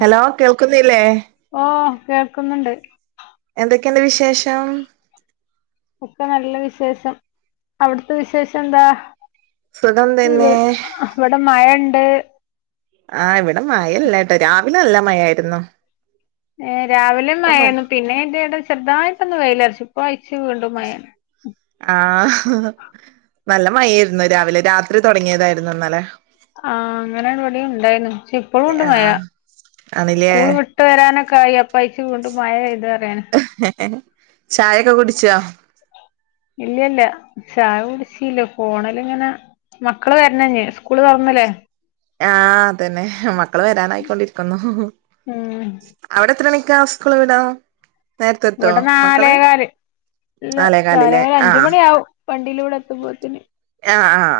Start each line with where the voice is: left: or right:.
right: Hello കേൾക്കുന്നില്ലേ?
left: ഓ കേൾക്കുന്നുണ്ട്.
right: എന്തൊക്കെയുണ്ട് വിശേഷം?
left: ഒക്കെ നല്ല വിശേഷം. അവിടുത്തെ വിശേഷം എന്താ?
right: സുഖം
left: ഇവ
right: തന്നെ
left: ഇവിടെ മഴയുണ്ട്.
right: ആ ഇവിടെ മഴയില്ലട്ടോ രാവിലെ ന ല്ല മഴായിരുന്നു.
left: ഏ രാവിലും
right: ഇപ്പം മ
left: മയരുന്നു പിന്നെ ആയിൻ്റെ ഇടം ചെറുതായിട്ടോന്ന് വെയിലറച് ഇപ്പായി [unintelligible] മയാണ് ഉം
right: ആ നല്ല മഴായിരുന്നു രാവിലെ രാത്രി തുടങ്ങിയതായിരുന്നു ഇന്നലെ.
left: ആ അങ്ങനെവടെ ഉണ്ടായിരുന്നു പക്ഷെ ഇപ്പോഴും ഉണ്ട്
right: ആ
left: മയാ
right: ആണില്ലേ
left: സ്കൂള് വിട്ട് വരാനൊക്കെ ആയി അപ്പ പൈയിച്ച വീണ്ടും മഴ പെയ്ത
right: ചായൊക്കെ കുടിച്ചാ?
left: ഇല്ലില്ല ചായ കുടിച്ചീല്ല ഫോണലിങ്ങനെ മക്കള് വരണഞ്ഞി സ്കൂള് തുറന്നല്ലേ.
right: ആ അതന്നെ മക്കള് വരാനായിക്കൊണ്ടിരിക്കുന്നു.
left: ഉം
right: അവിടെ എത്രണ കാ സ്ക്കൂൾ വിടാ? നേരത്തെ എത്തോ
left: ഇവിടെ
right: മക്കള്
left: നാലേകാല് ഇല്ല
right: നാലേ കാലില്ലേ
left: നാലേക്കാല്
right: ആ
left: അഞ്ചുമണി ആവും വണ്ടിയില് ഇവിടെ എത്തുമ്പോത്തിന്.
right: ആ ആ ആ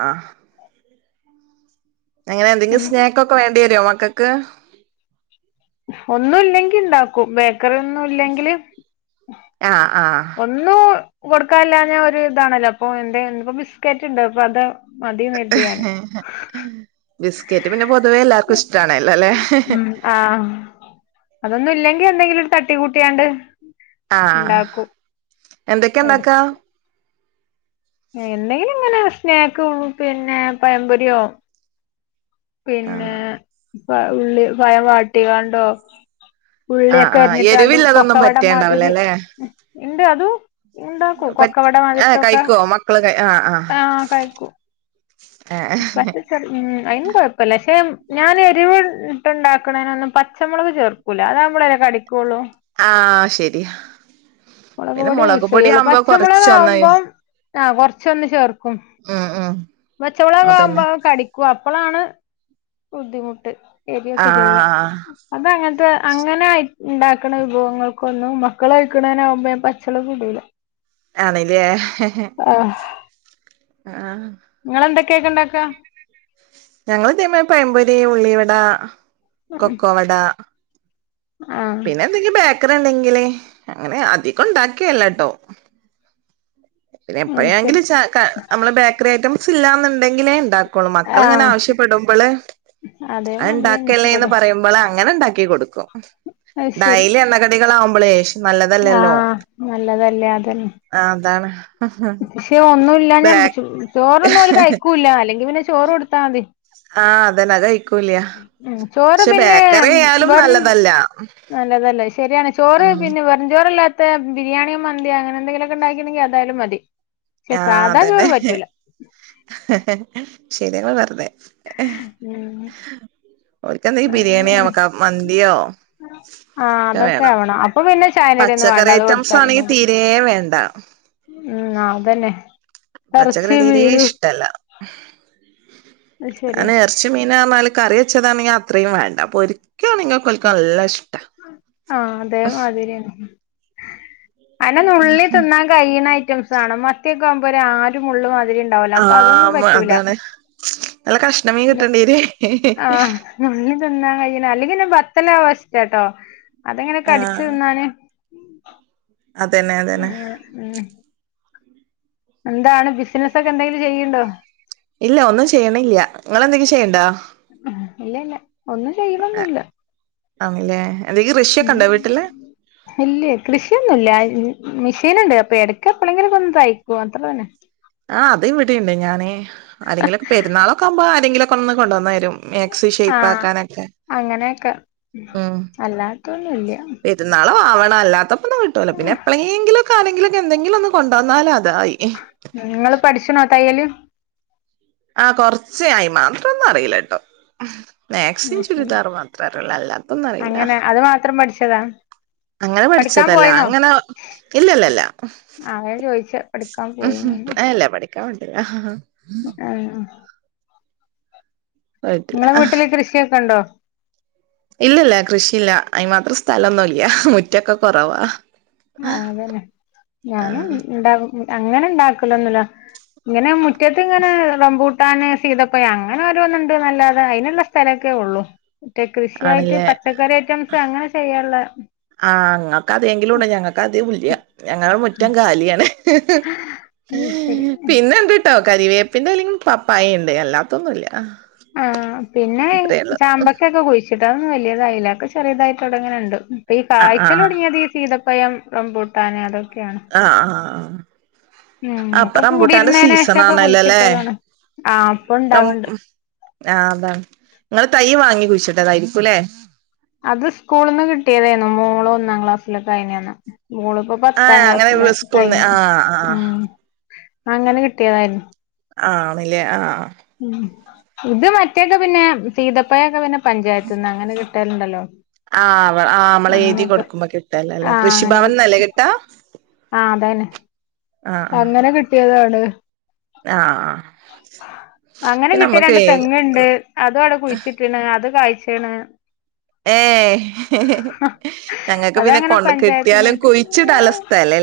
right: അങ്ങനെ എന്തെങ്കിലും സ്നാക്ക് ഒക്കെ വേണ്ടി വരുവോ മക്കക്ക്. ക്ക്
left: ഒന്നും ഇല്ലെങ്കി ഇണ്ടാക്കും വെ ക്കറിയൊന്നും ഇല്ലെങ്കില്
right: ആ ആ
left: ഒന്നു കൊടുക്കാല്ലാഞ്ഞ ഒരു ഇതാണല്ലോ അപ്പൊ എന്തേ ബിസ്ക്കറ്റ് ഉണ്ട് അപ്പൊ അത് മതിനേരുതിയാനെ
right: ബിസ്ക്കറ്റ് പിന്നെ പൊതുവേ എല്ലാർക്കും ഇഷ്ടാണല്ലൊ അല്ലേ?
left: ഉം ആഹ് അതൊന്നും ഇല്ലെങ്കി എന്തെങ്കിലും ഒരു തട്ടിക്കൂട്ടിയാണ്ട്
right: ആ
left: എട്
right: എന്തൊക്കെയണ്ടാക്കാ?
left: എന്തെങ്കിലും ഇങ്ങനെ സ്നാക്ക് പിന്നെ പയംമ്പൊരിയോ പിന്നെ
right: ആഹ്
left: ഉള്ളി പയം വാട്ടികാണ്ടോ
right: ആഹ്
left: ഉള്ളിയൊക്കെ
right: ആഹ്
left: അരിഞ്ഞിട്ടാണ്ട
right: എരിവില്ലതൊന്നും പറ്റേണ്ടാവൂല
left: കൊക്കവടമാതിരി
right: അല്ലേ
left: ഉണ്ട് അതും ഉണ്ടാക്കും
right: പറ്റ് ഏഹ്
left: കൊക്കവടമാതിരിത്തൊക്കെ
right: കഴിക്കോ മക്കള് കൈ ആഹ് ആഹ്
left: ആഹ കഴിക്കൂ
right: ഏഹ്
left: പക്ഷെ ഉ അയിന് കൊഴപ്പില്ല പക്ഷെ ഞാൻ എരിവ ട്ടുക്കുന്നതിനൊന്നും പച്ചുളക് ചേർക്കൂല്ല അതാകുമ്പളെല്ലേ കടിക്ക
right: ആഹ ശരിയാ പിന്നെ
left: പൊടിയെ
right: മുളക്
left: യൂസ്
right: പൊടി യാവുമ്പോ കൊറചൊന്ന്
left: ആകൊറച്ചൊന്ന് ചേർക്കും
right: ഉം ഉം
left: പച്ചവള
right: അതന്നെ
left: കാവുമ്പോ കടിക്കു അപ്പളാണ് ബുദ്ധിമുട്ട് എരിയൊക്കെ ചെയ്യാ
right: ആഹ്
left: അത അങ്ങനത്തെ അങ്ങനെ ആയി ണ്ടാക്കണ വിഭവങ്ങൾക്കൊന്നും മക്കൾ കഴിക്കണേന ആകുമ്പോ പച്ചളകിടൂല
right: ആണല്ലേ ആഹ്
left: നിങ്ങെന്തൊക്കെയക്കെ ഇണ്ടാക്ക
right: ഞങ്ങ ളിതെ മാരിപയമ്പോരി ള്ളി വട കൊക്കോവട
left: ആഹ്
right: പിന്നെ എന്തെങ്കി ബേക്കറി - ണ്ടെങ്കേ അങ്ങനെ അധികം ഉണ്ടാക്കിയല്ല ട്ടോ നമ്മള്
left: അത് ശരി
right: എപ്പയെങ്കിലും ചാ ക നമ്മൾ ബേക്കറി ഐറ്റം ല്ല എന്നുണ്ടെങ്കിലേ ണ്ടാകൂ മക്കള് ഇങ്ങനെ
left: ആഹ്
right: ആവശ്യപ്പെടുമ്പള് അത്
left: അതേമാതിരി തന്നെ
right: ഉണ്ടാക്കല്ലേന്ന്
left: ഇവടിം
right: പറയുമ്പളാ അങ്ങനെ ണ്ടാക്കി കൊടുക്കും
left: അത് ശരി
right: ഡൈലി എണ്ണ കടികളാ ആവുമ്പോൾ ഷ് നല്ലതല്ലല്ലോ
left: ആഹ്
right: ആ അതാണ്
left: പക്ഷ ഒന്നുമില്ല
right: ബേ
left: ഞാൻ ചോറൊന്നും കഴിക്കൂല്ല അല്ലെങ്കിൽ പിന്നെ ചോറ കൊടുത്ത മതി
right: അ അതന്നെ കഴി
left: ഉ ചോറ് പിന്നെ
right: ആയാലും
left: വെറും
right: നല്ലതല്ല
left: നല്ലതല്ലേ ശരിയാണ് ചോറ്
right: ഉം
left: പിന്നെ വെറുചോറു ചോറ് അല്ലാത്തെ ബിരിയാണിയോ മന്തി അങ്ങനെ എന്തെങ്കിലുമൊക്കെ ഉണ്ടാക്കിനെ അതായാലും മതി പക്ഷെ
right: ആഹ്
left: സാധാ
right: അതന്നെ
left: ചോറ് പറ്റൂല
right: ശരിയങ്ങൾ പറഞ്ഞെ ഓൽക്കെന്തെങ്കിലും
left: ആ അങ്ങനെ
right: ബിരിയാണിയോ
left: ആണ്
right: ക മന്തിയോ ഒക്കെ
left: അ ആ അതൊക്കെ
right: വേണം
left: ആവണം അപ്പൊ പിന്നെ ചായയും കടിയും ഒന്നും വേണ്ട
right: പച്ചക്കറി
left: അത്
right: ഐറ്റംസ്
left: കൊടുത്താലും
right: ആണെങ്കി
left: മതി
right: തീരെ വേണ്ട
left: ഉ തന്നെ
right: പച്ചക്കറി തീരെ ഇഷ്ടല്ല
left: അത് ശരിയാ
right: അനെ ഇറച്ചി മീനും എന്നാല് കറി വെച്ചതാണെങ്കിൽ അത്രയും വേണ്ട പൊരിക്കാനെങ്കിൽ ഓൽക്ക്‌ നല്ല ഇഷ്ടാ.
left: ആ അതേമാതിരി അനെ നുള്ളി തിന്നാൻ കഴിയുന്ന ഐറ്റംസ് ആവണം മറ്റേ പോ ആരുമുള്ളും
right: ആ അതാണ് നല്ല കഷ്ണമീൻ കിട്ടേണ്ടിവരും
left: ആ തിന്നാ കഴിനാ അല്ലേ ബത്തലാഇഷ്ടം കേട്ടോ അതെങ്ങനെൊക്കെ അരിച്ചു
right: ആഹ്
left: തിന്നാന്.
right: അതന്നെ അതന്നെ
left: ഉം ഉം എന്താണ് ബിസിനസൊക്കെ എന്തെങ്കിലും ചെയ്യ്ണ്ടോ
right: ഇല്ല ഒന്നും ചെയ്യണില്ല നിങ്ങളെ ന്തെങ്കിലും ചെയ്യ്ണ്ടോ
left: ഇല്ല ഇല്ല ഒന്നും ഉ ഇല്ല കൃഷിയൊന്നുമല്ല. മെഷീൻ ഉണ്ട് അപ്പൊ എടക്ക എപ്പഴെങ്കിലും കൊ തയ്ക്കും അത്ര തന്നെ
right: ആ അതും ഇവിടെണ്ട് ഞാന് അല്ലെങ്കിൽ പെരുന്നാളൊക്കെകുമ്പോ എന്തെങ്കിലൊക്കൊന്ന് കൊണ്ടന്നരും
left: ആ അങ്ങനെയക്കെ
right: ഉം
left: അല്ലാത്തൊന്നുല്ല്യ
right: അല്ലാത്തപ് ഒന്ന് കിട്ടോല്ലോ പിന്നെ എപ്പളെങ്കിലും ക്കാണെങ്കിലൊഎന്തെങ്കിലൊന്ന് കൊണ്ടന്നാലാ അ- തായി
left: നിങ്ങൾ പഠിച്ച്ണോ തയ് യ്യല്
right: ആ കൊറച്ച് അയിമാത്രൊന്നു അറീല ട്ടോ
left: അത്
right: മാക്സിം
left: ശരി
right: ചുരിദാറും മാത്രറിള്ളൂ അല്ലാത്തൊന്നും അറീല്ല
left: അങ്ങനെ അത് മാത്രം പഠിച്ചതാ
right: അങ്ങനെ
left: പഠിക്കാൻ
right: പഠിച്ചതല്ല
left: പോയിന്നോ
right: അങ്ങനെ ഇല്ലല്ലല്ല
left: ആ അതാ ചോദിച്ചെ പഠിക്കാൻ
right: അഅല്ല പഠിക്ക ക്ക വിട്ടില്ല
left: ആഹ്
right: പോയിട്ടില്ല
left: ഇങ്ങളെ വീട്ടില് കൃഷിയൊക്കെ ഇണ്ടോ
right: ഇല്ലല്ല കൃഷിയില്ല അയിന് മാത്രം സ്ഥല ന്നുമില്ല മുറ്റൊക്കെ കുറവാ
left: ആ അതന്നെ ഞാനും ഉണ്ടകും അങ്ങനെ ഉണ്ടാക്കല ഒന്നല്ലോ ഇങ്ങനെ മു ഇങ്ങനെൂട്ട കിട്ടാന് സീതപ്പ അങ്ങനെ രോന്നുണ്ട് നല്ലാതെ അതിനുള്ള സ്ഥലമൊക്കെ ഉള്ളു മറ്റേ കൃഷിയായിട്ട്
right: ആണല്ലേ
left: പച്ചക്കറി ഐറ്റംസ് അങ്ങനെ ചെയ്യാനുള്ള
right: ആഹ അതെങ്കിലും ഉണ്ട ഞങ്ങൾക്ക് അദ്യംമല് ഞങ്ങളുടെ മുറ്റം കാലിയാണ്
left: അത് ശരി
right: പിന്നെണ്ട് കേട്ടോ കരിവേപ്പിന്റെ അല്ലെങ്കിൽ പപ്പായ ഉണ്ട് അല്ലാത്തൊന്നുമ ഇല്ല
left: ആ പിന്നെ ചാമ്പക്കൊക്കെ കുഴിച്ചിട്ട അന്ന വ വലതായലൊക്കെ ചെറിയതായി തുടങ്ങിണ്ട് അഈ
right: ആഹ്
left: കാഴ്ചൽ
right: ആഹ്
left: തുടങ്ങിയതി സീതം സ്വയം റംമ്പൂട്ടാനെ അതൊക്കെ
right: ആഹ ആഹ ആഹ
left: ഉം ഒക്കെ
right: സീസൺ
left: കൂടിരുന്നതിനനശൊക്കെ
right: ആണല്ലോ അല്ലേ
left: കുഴിച്ചിട്ടതാണ് ആ അപ്പൊ ഇണ്ടാവണ്ട്
right: ആഹ് അതാണ് നിങ്ങള് തൈ വാങ്ങി കുഴിച്ചിട്ടേതായിരിക്കുംല്ലേ
left: അത് സ്കൂളിൽ നിന്ന് കിട്ടിയതായിരുന്നു മോളോ ഒന്നാം ക്ലാസ്സിലൊക്കെ അയിനന്ന് മോള്ിപ്പോ പത്താം
right: ആഹ് അങ്ങനെ
left: ക്ലാസ്സില്
right: സ്കൂൾന്ന്
left: കഴിഞ്ഞു
right: ആഹ് ആഹ്
left: ഉ അങ്ങനെ കിട്ടിയതായിരുന്നു
right: ആണല്ലേ ആ
left: ഉ ഇത് മറ്റൊക്കെ പിന്നെ സീതപ്പയൊക്കെ പിന്നെ പഞ്ചായത്ത് നിന്ന് അങ്ങനെ രണ്ടലോ
right: ആഹ് ആഹ് നമ്മള് എഴുതി കൊടുക്കുമ്പോ കിട്ടല്ല അല്ലേ കൃഷിഭവൻ നില കിട്ടാ
left: ആതന്നെ
right: ആഹ് ആഹ്
left: അങ്ങനെ കിട്ടിയതാണ് ത്
right: ആഹ് ആഹ്
left: അങ്ങനെ
right: പിന്നെ
left: കിട്ടിയ
right: നമ്മക്ക്
left: രണ്ട് തെങ്ങുണ്ട് അതും അവിടെ കുഴിച്ചിട്ടിണ് അത് കയി ക്ഷാണ്
right: ഏ ഞങ്ങക്ക് പിന്നെ
left: അതങ്ങനെ
right: കൊണ്ട് കിട്ടിയാലും കുഴിച്ചിട ഉള്ള സ്ഥലം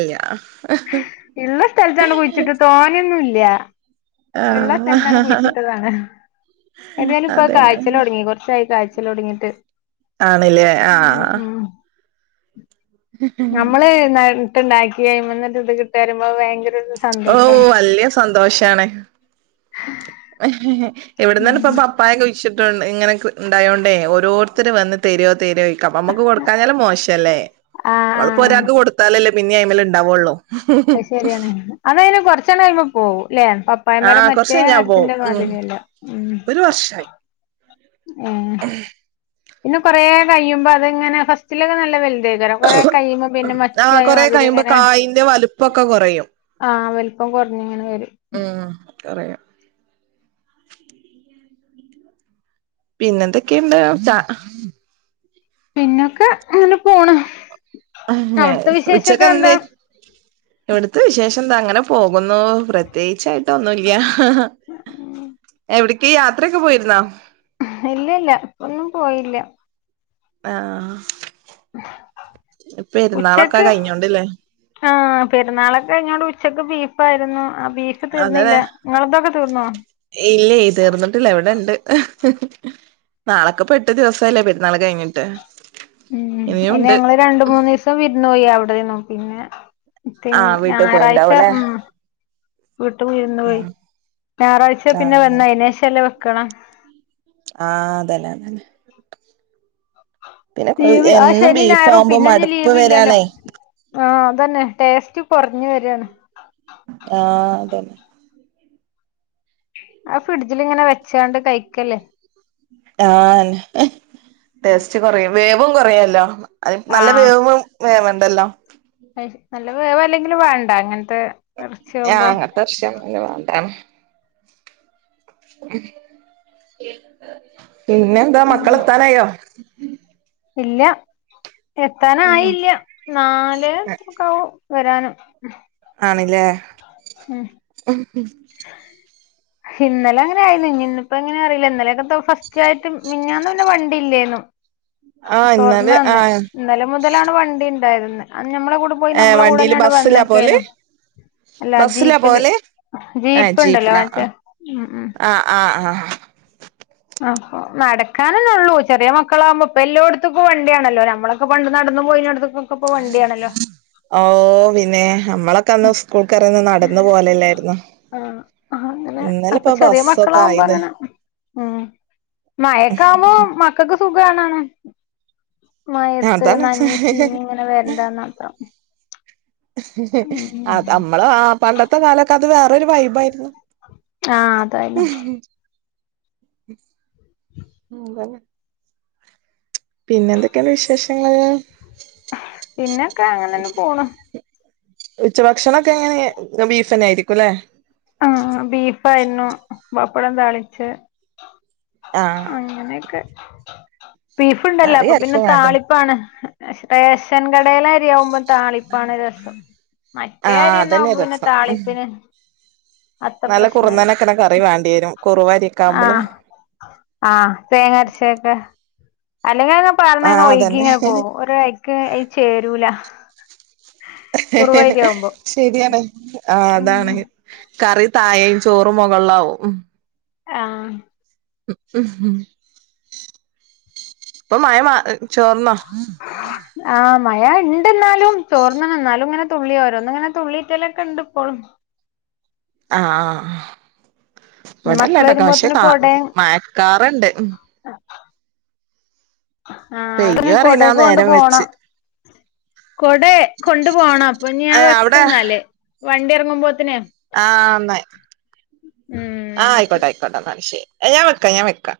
left: ഉള്ള സ്ഥലത്താണ് കുഴിച്ചിട്ട് തോനിയൊന്നുംല് ഇല്ല ഉള്ള സ്ഥലത്തന്ന്
right: ആഹ്
left: കുയിച്ചിട്ടതാണ് എന്തായാലും ഇപ്പൊ
right: അതന്നെ
left: കാഴ്ചൽ തുടങ്ങി കുറച്ചായി കാഴ്ച് [unintelligible]
right: ആണല്ലേ ആഹ്
left: നമ്മള് നിട്ടണ്ടാക് ക്കി അയിമ്മന്നൊരു ഇത് കിട്ടാ പറയുമ്പോ അ ഭയങ്കര ഒരു
right: ഓ
left: സന്തോഷാണ്
right: വല്യ സന്തോഷാണ് ഇവിടന്നാണ് ഇപ്പ
left: ഉം
right: പപ്പായ കുഴിച്ചു [unintelligible] ഇങ്ങനെ ഉണ്ടായോണ്ടേ ഓരോരുത്തർ വന്ന് തരോ തരോ ചൊയ്ക്കും നമ്മക്ക് കൊടുക്കാഞ്ഞാലും മോശംല്ലേ
left: ആഹ്
right: നമ്മളിപ്പോ
left: ആഹ്
right: ഒരാക്ക് കൊടുത്താലല്ലേ പിന്നെ അയ്മ്മല് ഉണ്ടാവൊള്ളൂ
left: അ ശരിയാണ് അത് അയിന് കുറച്ചെണ്ണയ്മ പോവും ല്ലേ പപ്പായ മരം
right: ആഹ് കൊറച്ച്
left: മറ്റേ
right: കഴിഞ്ഞാ പോവും
left: മരത്തിന്റെ
right: ഉം
left: മാതിരി അല്ല ഉം
right: ഒരു വർഷായി
left: ഏഹ് പിന്ന കൊറേ കഴിയുമ്പ അത്ങ്ങനെ ഫസ്റ്റിലൊക്കെ നല്ല വൽ തയ്ക്കാരം കൊറെ കഴിയുമ്പ പിന്നെ മച്ചി
right: ആഹ്
left: ആയ
right: കൊറെ
left: മാതിരി
right: കഴിയുമ്പോ
left: അയ്ക്കാരം
right: കായിന്റെ വലുപ്പൊക്കെ കൊറയും
left: ആഹ് വലുപ്പം കുറഞ്ഞങ്ങനെ വരും
right: ഉം കൊറയും പിന്നെന്തൊക്കെയുണ്ട് ചാ
left: പിന്നൊക്കെ അങ്ങനെ പോണ് അവിടുത്തെ വിശേഷൊക്കെ
right: ഉച്ചക്കന്ന്
left: എന്താ
right: ഇവിടുത്തെ വിശേഷ പഎന്ത അങ്ങനെ പോകുന്നു പ്രത്യേകിച്ചായിട്ട് ഒന്നുല്ല എവിട് യാത്രയൊക്കെ പോയിരുന്നോ?
left: ഇല്ല ഇല്ല ഇപ്പൊന്നും പോയില്ല
right: ആ ആ ആ
left: ഉച്ചക്ക്
right: കഴിഞ്ഞോണ്ടില്ലേ
left: ആ പെരുന്നാളൊക്കെ [unintelligible] ഉച്ചക്ക് ബീഫ് ആയിരുന്നു
right: അതേ ഇല്ല തീർന്നിട്ടില്ല ഇവിടെ ഉണ്ട് നാളേക്കിപ്പ എട്ട് ദിവസായില്ലേ പെരുന്നാള് കഴിഞ്ഞിട്ട്
left: ഉം അയിന്
right: ഇനിയുണ്ട്
left: ഞങ്ങള് രണ്ട് മൂന്ന് ദിവസം വിരുന്ന് പോയി അവി ടെയാർന്നു പിന്നെ
right: ആഹ് വീട്ട്
left: ഞായറാഴ്ച
right: പോയിണ്ടാവുംല്ലേ
left: ഉം വീട്ട് വിരുന്ന് പോയി
right: ആഹ്
left: ഞായറാഴ്ച പിന്നെ
right: ആഹ്
left: വന്ന അയ്ന് ശേഷം അല്ലെ ക്കണം
right: ആ അതന്നെ അതന്നെ പിന്നെ കൊ
left: ലീവ് ആ
right: എന്നും
left: ശനി
right: ബീഫ്
left: ഞായറും
right: ആവുമ്പോ
left: പിന്നെ
right: മടുപ്പ് വരണേ
left: അന്നെ ടേസ്റ്റ് കുറഞ്ഞു വരാണ്
right: ആഹ് അതന്നെ
left: ആ ഫ്രിഡ്ജിലിങ്ങനെ വെച്ചാണ്ട് കഴിക്കല്ലേ
right: ആ ടേസ്റ്റ് കൊറയും വേവും കൊറയല്ലോ ആ അത് നല്ല
left: ആഹ്
right: വേവും വേവണ്ടല്ലോ
left: നല്ല വേവല്ലെങ്കിലും വേണ്ട ഇറച്ചിയാവുമ്പോ
right: അങ്ങത്തെ ഇറച്ചി ആവുമ്പോ ത്തം പിന്നെ എന്താ മക്കളെത്താനായോ
left: ഇല്ല എത്താനായില്ല നാല് ഒക്കെയാവും വരാനും
right: അല്ലേ
left: ഉം
right: ഉം
left: ഇന്നലെ അങ്ങനെ ആയിരുന്നു ഇനിഇന്നിപ്പോ എങ്ങനെ അറിയില്ല ഇന്നലൊക്കെ ഫസ്റ്റ് ആയിട്ട് മിഞ്ഞാന്ന് പിന്നെ വണ്ടി ഇല്ലേന്നും
right: ആഹ് ഇന്നാല്
left: തൊറന്നന്നെ
right: ആഹ്
left: ഇന്നലെ മുതലാണ് വണ്ടി ഉണ്ടായിരുന്നു നമ്മളെ കൂടെ പോയി
right: ഏഹ്
left: നമ്മളെ
right: വണ്ടിയില്
left: കൂടെന്നാണ്
right: ബസ്സിലാ പോവല്
left: വന്നയ്ക്കാനു അല്ല
right: ബസ്സിലാ
left: ജീപ്പില്
right: പോവല് ഏഹ്
left: ജീപ്പ് ഉണ്ടല്ലോ മറ്റേ ഉ ഉ
right: ആ ആ
left: അപ്പൊ നടക്കാനന്ന ഉള്ളൂ ചെറിയ മക്കളാവുമ്പോപ്പൊ എല്ലാം അടത്തക്ക വിയാണല്ലോ നമ്മളൊക്കെ പണ്ട് നടന്നു പോയി അടുത്തൊക്കെ
right: ഓ പിന്നെ നമ്മള ന്ന് സ്കൂൾ കറന്ന് നടന്ന പോലല്ലായിരുന്നു
left: ആഹ് അങ്ങനെ
right: ഇന്നല ഇപ്പ ബസ്സൊക്കെ ആയില്
left: ആ മയക്കാവുമ്പോ മക്കെക്ക് സുഖാണം മയത്ത്
right: അതാണ്
left: നനഞ്ഞി ചീഞ്ഞ് ഇങ്ങനെ വരണ്ടാന്നർത്ഥം
right: അത അമ്മള ആ പണ്ടത്തെ കാലൊക്കെ അത് വേറരു വൈബായിരുന്നു
left: ആഹ് അതായാലും
right: ഉ അതെല്ലേ പിന്നെ എന്തൊക്കെയണ്ട് വിശേഷങ്ങൾ
left: പിന്നൊക്കെ അങ്ങനെന്നെ പോണു
right: ഉച്ച ഭക്ഷണൊക്കെ എങ്ങനെ ബീഫ് തന്നെ ആയിരിക്കുംല്ലെ
left: ആ ബീഫായിരുന്നു പപ്പടം തെളച്ച്
right: ആഹ്
left: അങ്ങനൊക്കെ ആ [unintelligible] ബീഫ്ണ്ടല്ലോ
right: കറി
left: അപ്പൊ പിന്നെ
right: ആർക്കും വേണ്ട
left: താളിപ്പാണ് റെഷൻകടയില അരിയാവുമ്പോ താളിപ്പാണ് രസം മറ്റേ
right: ആഹ്
left: കാര്യന്ന
right: അതന്നെ
left: ന്പ പിന്നെ
right: രസം
left: താളിപ്പിന് അത്ര
right: നല്ല
left: പ്രശ്നല്ലേ
right: കുറുന്നനൊക്കെണ കറി വേണ്ടി വരും കുറുവരിയൊക്കെ
left: ആ
right: ആവുമ്പള്
left: ആ തേങ്ങരച്ചയൊക്കെ അല്ലെകിങ്ങനെ പറഞ്ഞന്നാ
right: ആഹ്
left: ഓയ്‌കി
right: അതന്നെ
left: ഇങ്ങനെ പോകും ഒരാക്ക് അയി ചേരൂല്ലാ
right: ശരിയാണ് ആ
left: ഉം
right: അതാണ് കറി തായയും ചോറും മുകളിലവും
left: ആ
right: ഉ ഉം ഇപ്പൊ മായ മാ ചോർന്നോ
left: ആ മായ ഇണ്ടെന്നാലും തോർന്ന്ണ് ഇന്നാലും ഇങ്ങനെ തുള്ളി ഓരോന്ന് ഇങ്ങനെ തുള്ളിയൊറ്റലൊക്കെ ഇണ്ട് ഇപ്പോഴും
right: ആ ആ
left: ഇനി മക്കള്
right: ഇവിടെല്ലാടക്കെ പക്ഷെ
left: വരുമ്പോത്തിന്
right: കാ
left: കൊടേം
right: മയക്കാറുണ്ട് ഉം
left: ആ അവടെ ഞാൻ കൊട
right: അറിയില്ല
left: കൊണ്ട്
right: നേരം
left: പോണം
right: വെച്ച്
left: കൊട കൊണ്ട് പോണം അപ്പൊ നീ
right: ഏഹ്
left: വെക്കന്നല്ല് വണ്ടി ഇറങ്ങുമ്പോത്തനെ
right: ആന്ന്
left: ഉം
right: ആ
left: ന്നാ ശരി
right: ആയികോട്ടെ ആയിക്കോട്ടെ എന്നാൽ ശെരി ഞാൻ വെക്ക ഞാൻ വെക്കാം